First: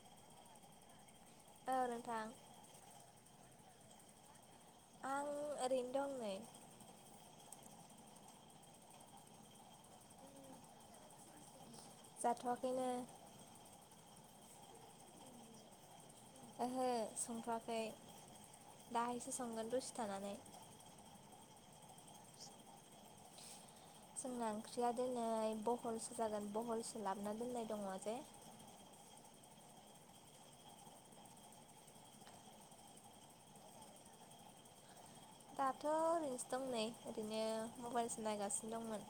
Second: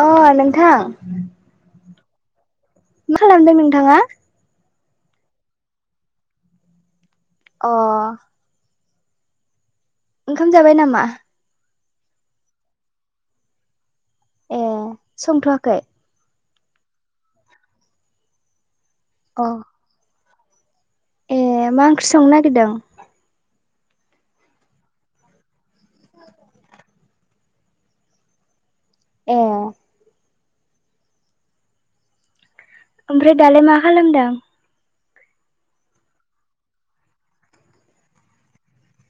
अ नोंथां औ नोंथां। मा खालामदों नोंथाङा। आं ओरैनो दं नै। अ। ओंखाम जाबाय नामा? जाथ'वाखैनो। ए संथ'वाखै ओहो संथ'आखै दाहायसो अ संगोन दसि थानानै ए मा ओंख्रि संनो नागिरदों? जोंना ओंख्रिया दोनै बहलसो जागोन बहलसो लाबोना दोननाय दङ जे ए ओमफ्राय दालाय मा खालामदों? दाथ' ओरैनोसो दं नै ओरैनो मबाइलसो नायगासिनो दंमोन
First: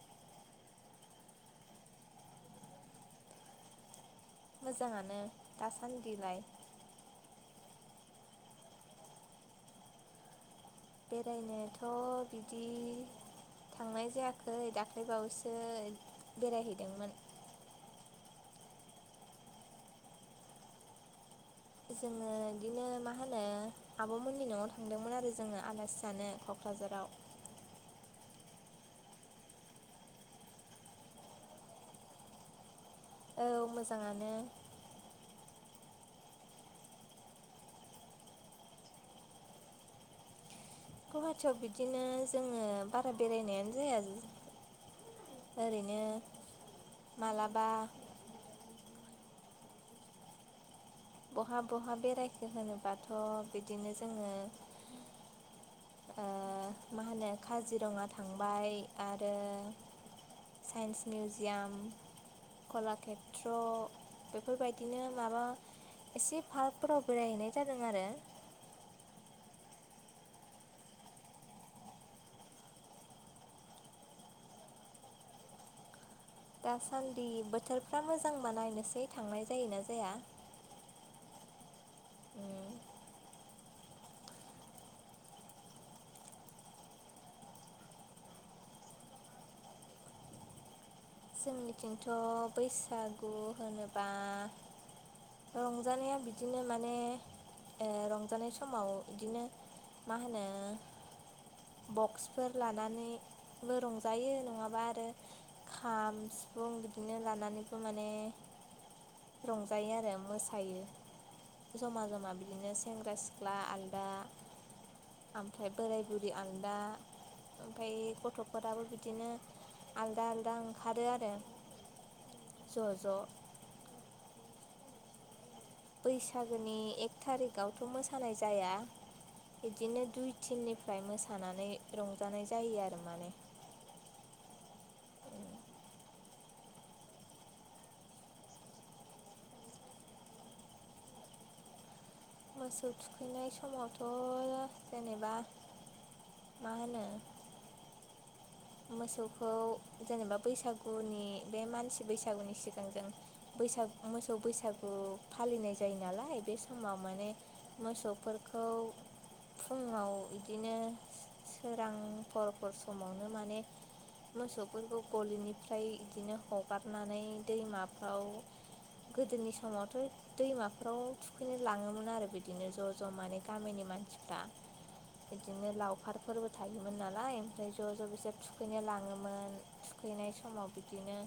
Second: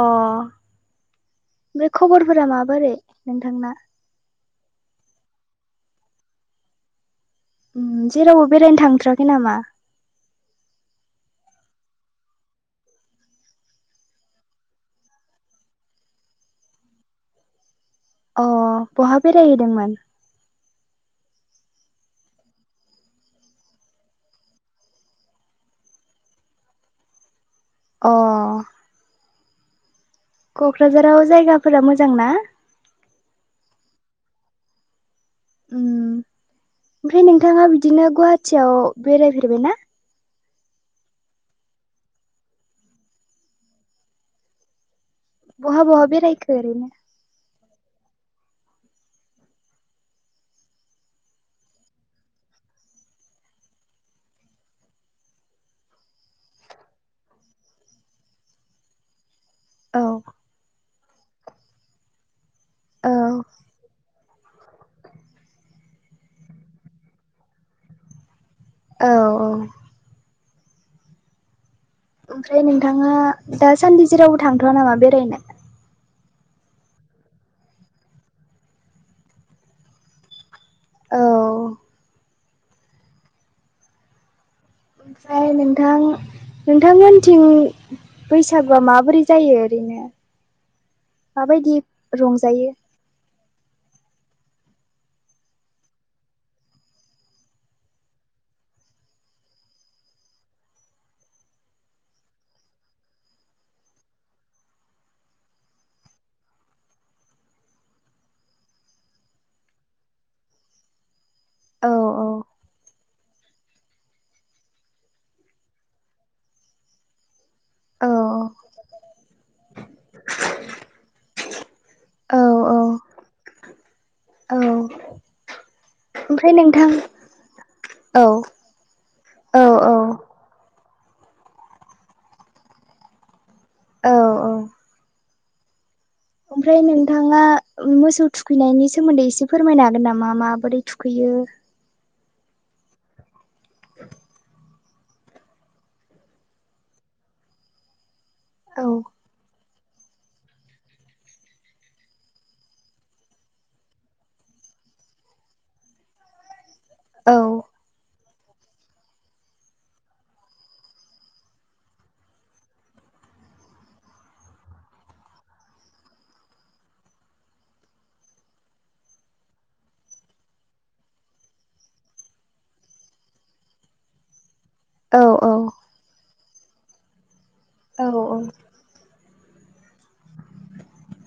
अ ओमफ्राय खबरफोरा माबोरै नोंथांना? मोजाङानो दासान्दिलाय जेरावबो बेरायनो थांथ्राखै नामा? बेरायनोथ' बिदि थांनाय जायाखै दाख्लैबावैसो बेरायहैदोंमोन। अ बहा बेरायहैदोंमोन? जोङो बिदिनो मा होनो आब'मोननि न'आव थांदोंमोन आरो जोङो आलासि जानो क'क्राझाराव अ क'क्राझाराव जायगाफोरा मोजां ना? औ मोजाङानो। ओम ओमफ्राय नोंथाङा बिदिनो गुवाहाटियाव बेरायफेरबाय ना? गुवाहाटियाव बिदिनो जोङो बारा बेरायनायानो जाया। बहा ओरैनो बहा बेरायखो ओरैनो मालाबा बहा बहा बेरायखो होनोबाथ' बिदिनो जोङो मा होनो काजिरङा थांबाय आरो औ साइन्स मिउजियाम औ कलाकेत्र' बेफोरबायदिनो माबा एसे पार्कफोराव बेरायहैनाय जादों आरो औ-औ ओमफ्राय नोंथाङा दासान्दि जेरावबो थांथ'वा नामा बेरायनो? दासान्दि बोथोरफ्रा मोजां बा नायनोसै थांनाय जायोना जाया। औ ओमफ्राय नोंथां नोंथांमोन थिं बैसागुआ माबोरै जायो ओरैनो? माबायदि जोंनिथिंथ' रंजायो बैसागु होनोबा रंजानाया बिदिनो माने रंजानाय समाव बिदिनो मा होनो बक्सफोर लानानैबो रंजायो नङाबा आरो खाम सिफुं बिदिनो लानानैबो माने रंजायो आरो मोसायो औ जमा जमा बिदिनो सेंग्रा सिख्ला ख्ला आलदा ओमफ्राय बोराय बुरि आलदा ओमफाय औ गथ'फोराबो बिदिनो आलदा आलदा ओंखारो आरो औ औ ज' ज' औ ओमफ्राय बैसागोनि नोंथां एक थारिकआवथ' औ मोसानाय जाया औ औ बिदिनो दुइ टिमनिफ्राय मोसानानै रंजानाय जायो आरो माने। औ औ ओमफ्राय नोंथाङा मोसौ थुखैनायनि सोमोन्दै एसे फोरमायनो हागोन नामा माबोरै थुखैयो? मोसौ थुखैनाय समावथ' जेनेबा मा होनो। औ मोसौखौ जेनेबा बैसागुनि बे मानसि बैसागुनि सिगां बैसाग मोसौ बैसागु फालिनाय जायो नालाय बे समाव माने औ मोसौफोरखौ फुङाव बिदिनो सोरांफोरफोर समावनो माने मोसौफोरखौ गलिनिफ्राय बिदिनो हगारनानै दैमाफ्राव गोदोनि समावथ'। दैमाफ्राव थुखैनो लाङोमोन आरो बिदिनो ज' ज' माने गामिनि मानसिफ्रा। औ बिदिनो लावखारफोरबो थायोमोन नालाय ओमफ्राय ज' औ ज' बेसोर थुखैनो लाङोमोन। थुखैनाय समाव बिदिनो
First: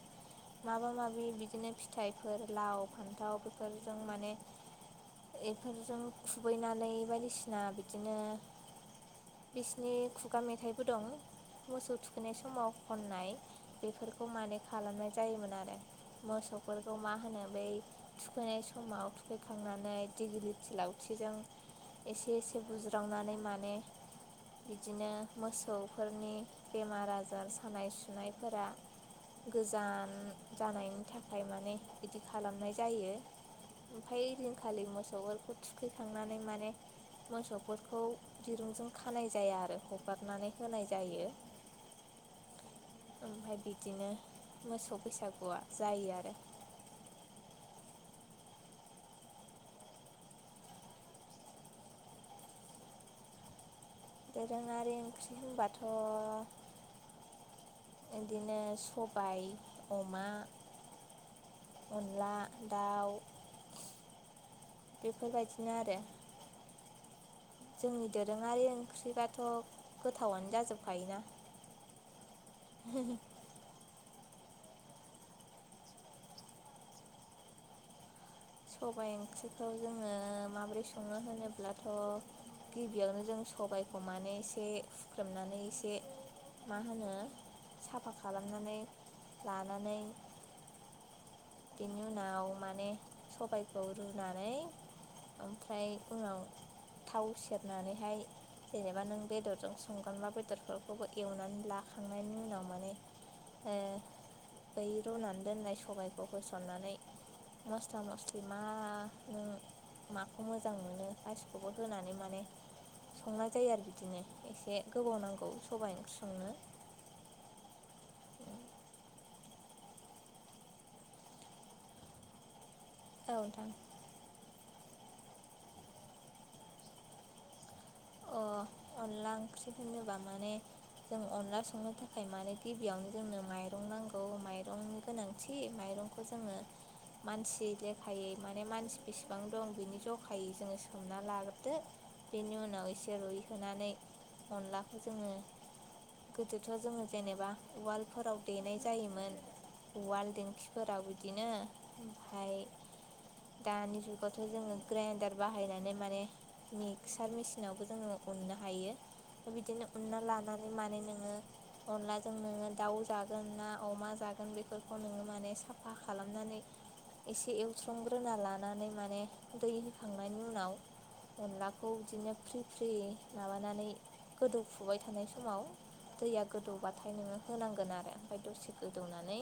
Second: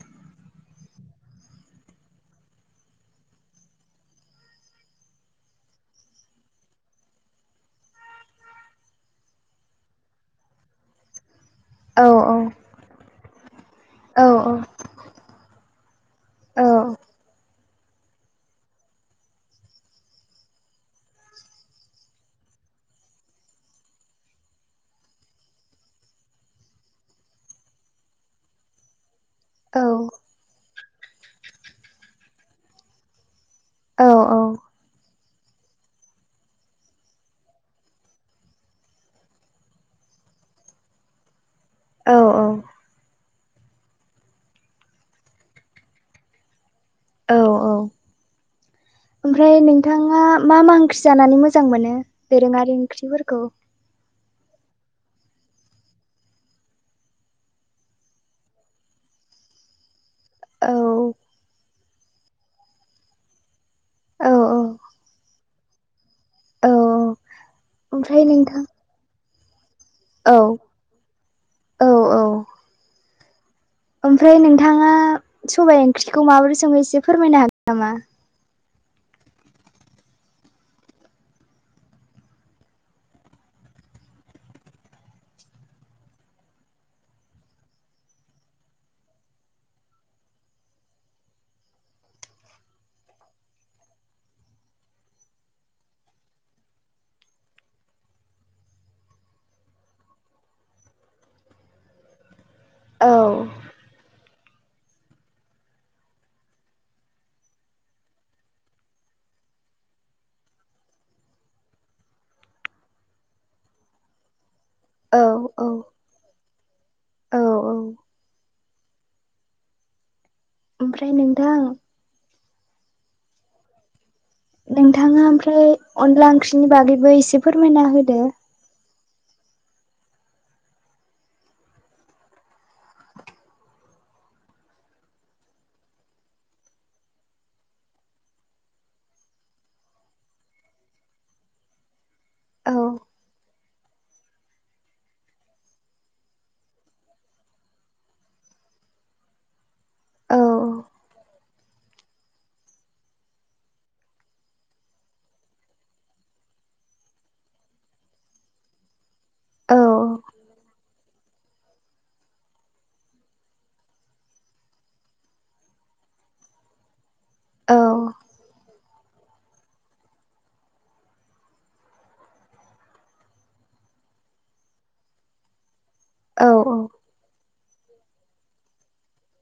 माबा माबि बिदिनो फिथाइफोर लाव फान्थाव बेफोरजों माने एफोरजों खुबैनानै बायदिसिना बिदिनो बिसिनि खुगा मेथाइबो दं। मोसौ औ थुखैनाय समाव खननाय औ बेफोरखौ माने खालामनाय जायोमोन आरो। मोसौफोरखौ मा होनो बै थुखैनाय समाव थुखैखांनानै दिग्लिलिथि लावथिजों एसे एसे बुज्रावनानै माने बिदिनो मोसौफोरनि बेमार आजार सानाय सुनायफोरा गोजान जानायनि थाख फाय माने बिदि खालामनाय जायो औ ओमफ्राय ओदिनखालि मोसौफोरखौ थु थुखैखांनानै माने मोसौफोरखौ दिरुंजों खानाय जाया आरो हगारनानै होनाय जायो। औ औ। ओमफ्राय बिदिनो मोसौ बैसागुआ जायो आरो। औ औ ओमफ्राय नोंथाङा मा मा ओंख्रि जानानै मोजां मोनो। दोरोङारि ओंख्रिफोरखौ दोरोङारि ओंख्रि होनबाथ' बिदिनो सबाय अमा। औ अनला दाउ। औ औ बेफोरबायदिनो आरो। औ जोंनि ओमफ्राय नोंथां दोरोङारि ओंख्रिबाथ' औ गोथावानो जाजोबखायोना। औ औ ओमफ्राय नोंथाङा सबायाइ ओंख्रिखौ माबोरै सोहो एसे फोरमायनो हागोन नामा? सबायाइ ओंख्रिखौ जोङो माबोरै सङनो होनोब्लाथ'। गिबियावनो जों सबायखौ माने एसे हुख्रेमनानै एसे मा होनो साफा खालामनानै लानानै बेनि उनाव माने सबायखौ रुनानै ओमफ्राय उनाव थाव सेरनानैहाय जेनेबा नों बेदरजों संगोना बेदरफोरखौबो एवनानै लाखांनायनि उनाव माने औ ओ दै रुनानै दोननाय सबायखौ होसननानै मस्ला मस्लि मा नों माखौ मोजां मोनो आाइसखौबो होनानै माने संनाय जायो आरो बिदिनो एसे गोबाव औ नांगौ औ सबायाइ ओंख्रि संनो। औ औ। ओमफ्राय नोंथां औ नथां नोंथाङा ओमफ्राय अनला ओंख्रिनि बागैबो एसे फोरमायना होदो अ अनला ओंख्रि होनोबा माने जों अनला संनो थाखाय मानो गिबियावनो जोंनो माइरं नांगौ माइरंनि गोनांथि माइरं खौ जोङो। मानसि लेखायै माने मानसि बेसेबां दं बिनि जखायै जोंङो सोमना लागोरदो बेनि औ उनाव एसे रुइहोनानै अनलाखौ जोङो गोदोथ' जोङो जेनेबा उवालफोराव देनाय जायोमोन। उवाल औ दिंखिफोराव बिदिनो ओमफ्राय दानि जुगावथ' जोङो ग्रेनदार बाहायनानै माने मिक्सार मिस नावबो जोंनोङो उननो हायो औ थ'बिदिनो उनना लानानै माने नोङो अनलाजों नोङो दाउ जागोन ना अमा जागोन बेफोरखौ नोङो माने साफा खालामनानै [inaudible] एसे औ एवस्रंग्रोना लानानै माने दै होखांनायनि उनाव अनलाखौ बिदिनो फ्रि फ्रि माबानानै गोदौफुबाय थानाय समाव दैया औ गोदौबा ओमफ्राय नोङो होनांगोन आरो ओमफ्राय दसे गोदौनानै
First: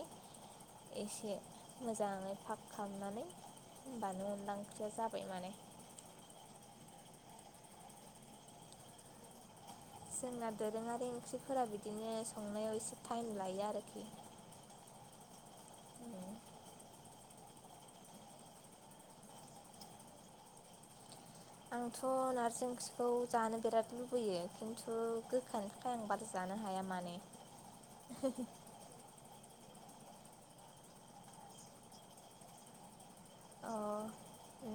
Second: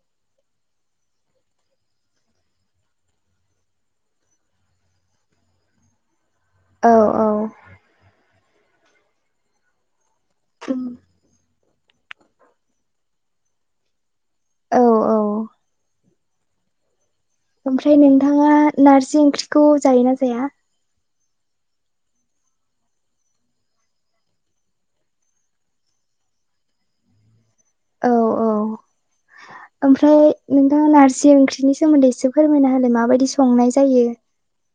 एसे मोजाङै फाख खालामनानै होमबानो अनला ओंख्रिया जाबाय माने। औ औ। जोंना दोरोङारि ओंख्रिफोरा बिदिनो संनायाव एसे टाइम लायो आरोखि। औ औ ओमफ्राय नोंथाङा नारजि ओंख्रिखौ जायोना जाया? आंथ' नारजि ओंख्रिखौ जानो बिराद लुबैयो खिन्थु गोखानि था खाय आं बारा जानो हाया माने। [inaudible] औ [unintelligible] ओमफ्राय नोंथाङा नारजि ओंख्रिनि सोमोन्दै एसे फोरमायना हालाय माबायदि सं अ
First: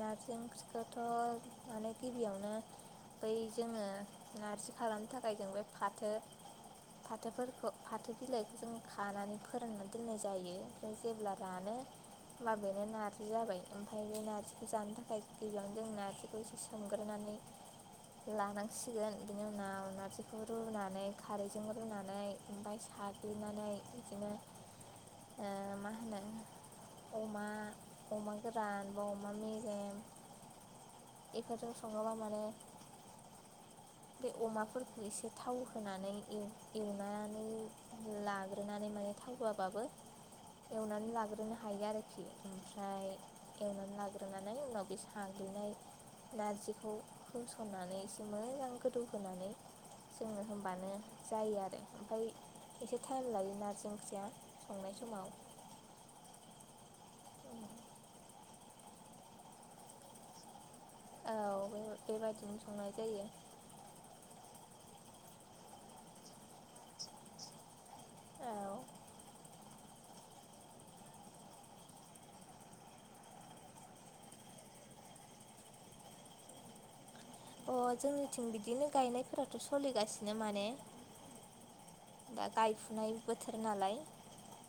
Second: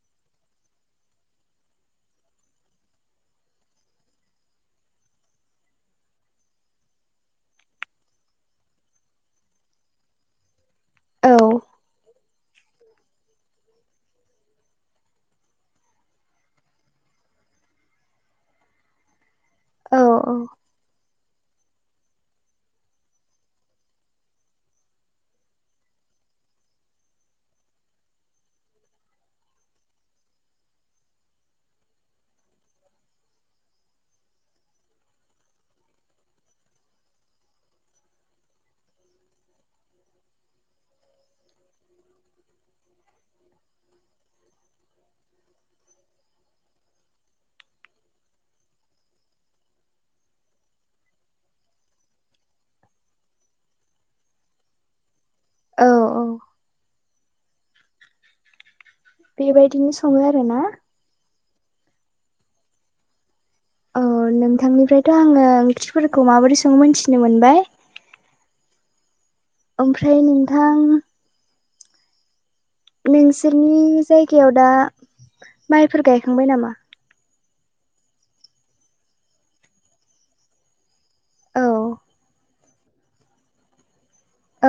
नारजि ओंख्रिखौथ' माने गिबियावनो बै जोङो नारजि खालामनो थाखाय जों बे फाथो फाथोफोरखौ फाथो बिलाइखौ जों खानानै फोरानना दोननाय जायो ओमफ्राय औ जेब्ला रानो अब्ला बेनो नारजि जि जाबाय ओमफ्राय बे नारजिखौ जानो थाखाय दैजांनो जों नार्जिखौ एसे सोमग्रोनानै लानांसिगोन बिनि उनाव औ औ नारजिखौ रुनानै खारैजों रुनानै ओमफ्राय साग्लिनानै बिदिनो ओ मा होनो अमा अमा गोरान बा अमा मेजेम बेफोरजों सङोबा माने [inaudible] बे अमाफोरखौ एसे थाव होनानै एव एवनानै लाग्रोनानै माने थावहोआबाबो एवनानै लाग्रोनो हायो आरोखि। ओमफ्राय एवनानै लाग्रोनानै उनाव बे साग्लिनाय नारजिखौ होसननानै एसे मोजां गोदौ होनोनानै जोङो होनबानो जायो आरो ओमफ्राय एसे टाइम लायो नारजि ओंख्रिया संनाय समाव। औ औ। बेबायदिनो सङो आरो ना? औ बे-बेबायदिनो संनाय जायो। औ नोंथांनिफ्रायथ' आङो ओंख्रिफोरखौ माबोरै सङो मोनथिनो मोनबाय। औ। ओमफ्राय नोंथां नोंसोरनि जायगायाव दा माइफोर गायखांबाय नामा? अ जोंनिथिं बिदिनो गायनायफोराथ' सोलिगासिनो माने औ। दा गायफुनाय बोथोर नालाय।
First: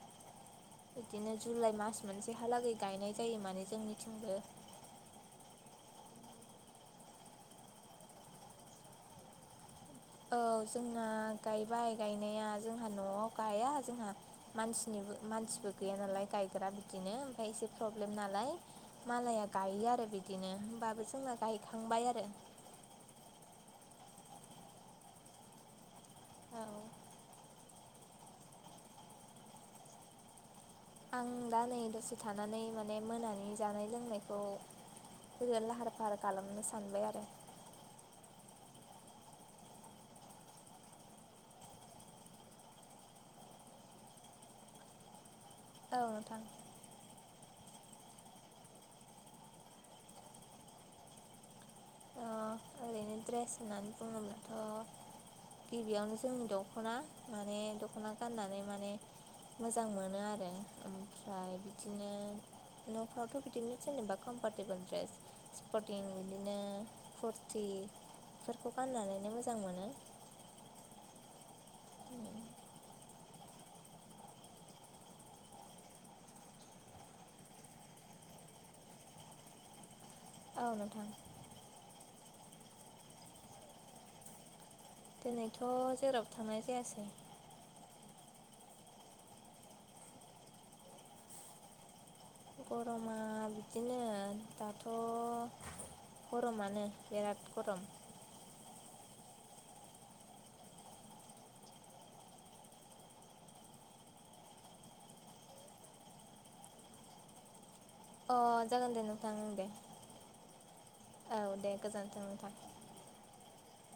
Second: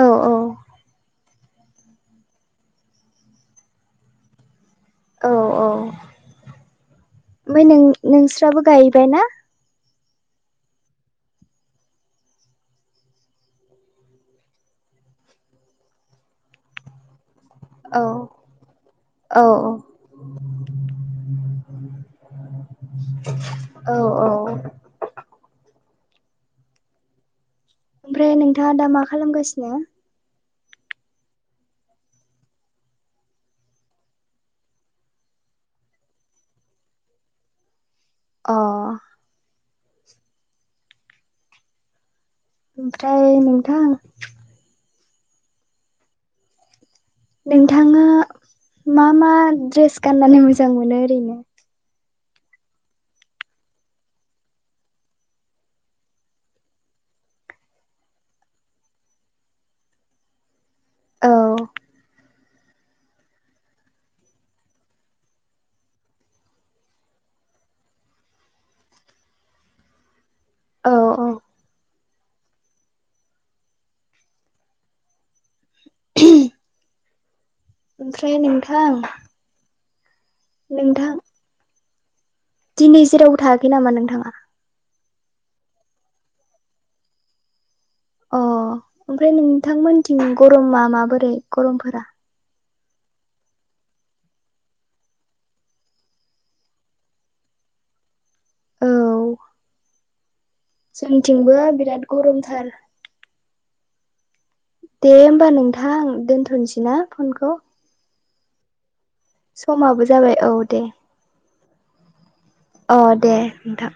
औ औ बिदिनो जुलाइ मास मोनसेहालागै गायनाय जायो माने जोंनिथिंबो औ औ ओमफाय नों नोंस्राबो गायबाय ना? औ जोंना गायबाय गायनाया जोंहा न'आव गाया जोंहा मानसिनिबो मानसिबो गैया नालाय गायग्रा बिदिनो ओमफाय एसे औ प्रब्लेम नालाय मालाया गायो औ आरो बिदिनो होमबाबो जोंना गायखांबाय आरो। औ औ। औ। ओमफ्राय नोंथांङा दा मा खालामगासिनो? आं दा नै दसे थानानै माने मोनानि जानाय लोंनायखौ [unintelligible] लाहार फाहार खालामनो सानबाय आरो अ ओमफ्राय नोंथां औ नोथां नोंथांङा मा मा ड्रेस गाननानै मोजां मोनो ओरैनो ओरैनो ड्रेस होनानै बुंङोब्लाथ' गिबियावनो जोंनि दख'ना माने दख'ना गाननानै माने मोजां मोनो आरो औ ओमफ्राय बिदिनो न'फ्रावथ' बिदिनो जेनेबा कमफरटेबोल ड्रेस स्पर्टिं बिदिनो कुरथिफोरखौ गाननानैनो मोजां मोनो। औ औ [inaudible] ओमफ्राय नोंथां औ नोंथां दिनै जेरावबो थायाखै नामा नोंथांङा? दिनैथ' जेराव थांनाय जायासै। अ ओमफ्राय नोंथांमोनथिं गरमा माबोरै गरमफोरा? गरमा बिदिनो दाथ' गरमानो बिराद गरम औ जोंथिंबो बिराद गरमथार दे होमबा नोंथां दोन्थ'नोसै ना फनखौ अ जागोन दे नों समाबो जाबाय औ दे। औ दे गोजोन्थों नोंथां। अ दे नोंथां।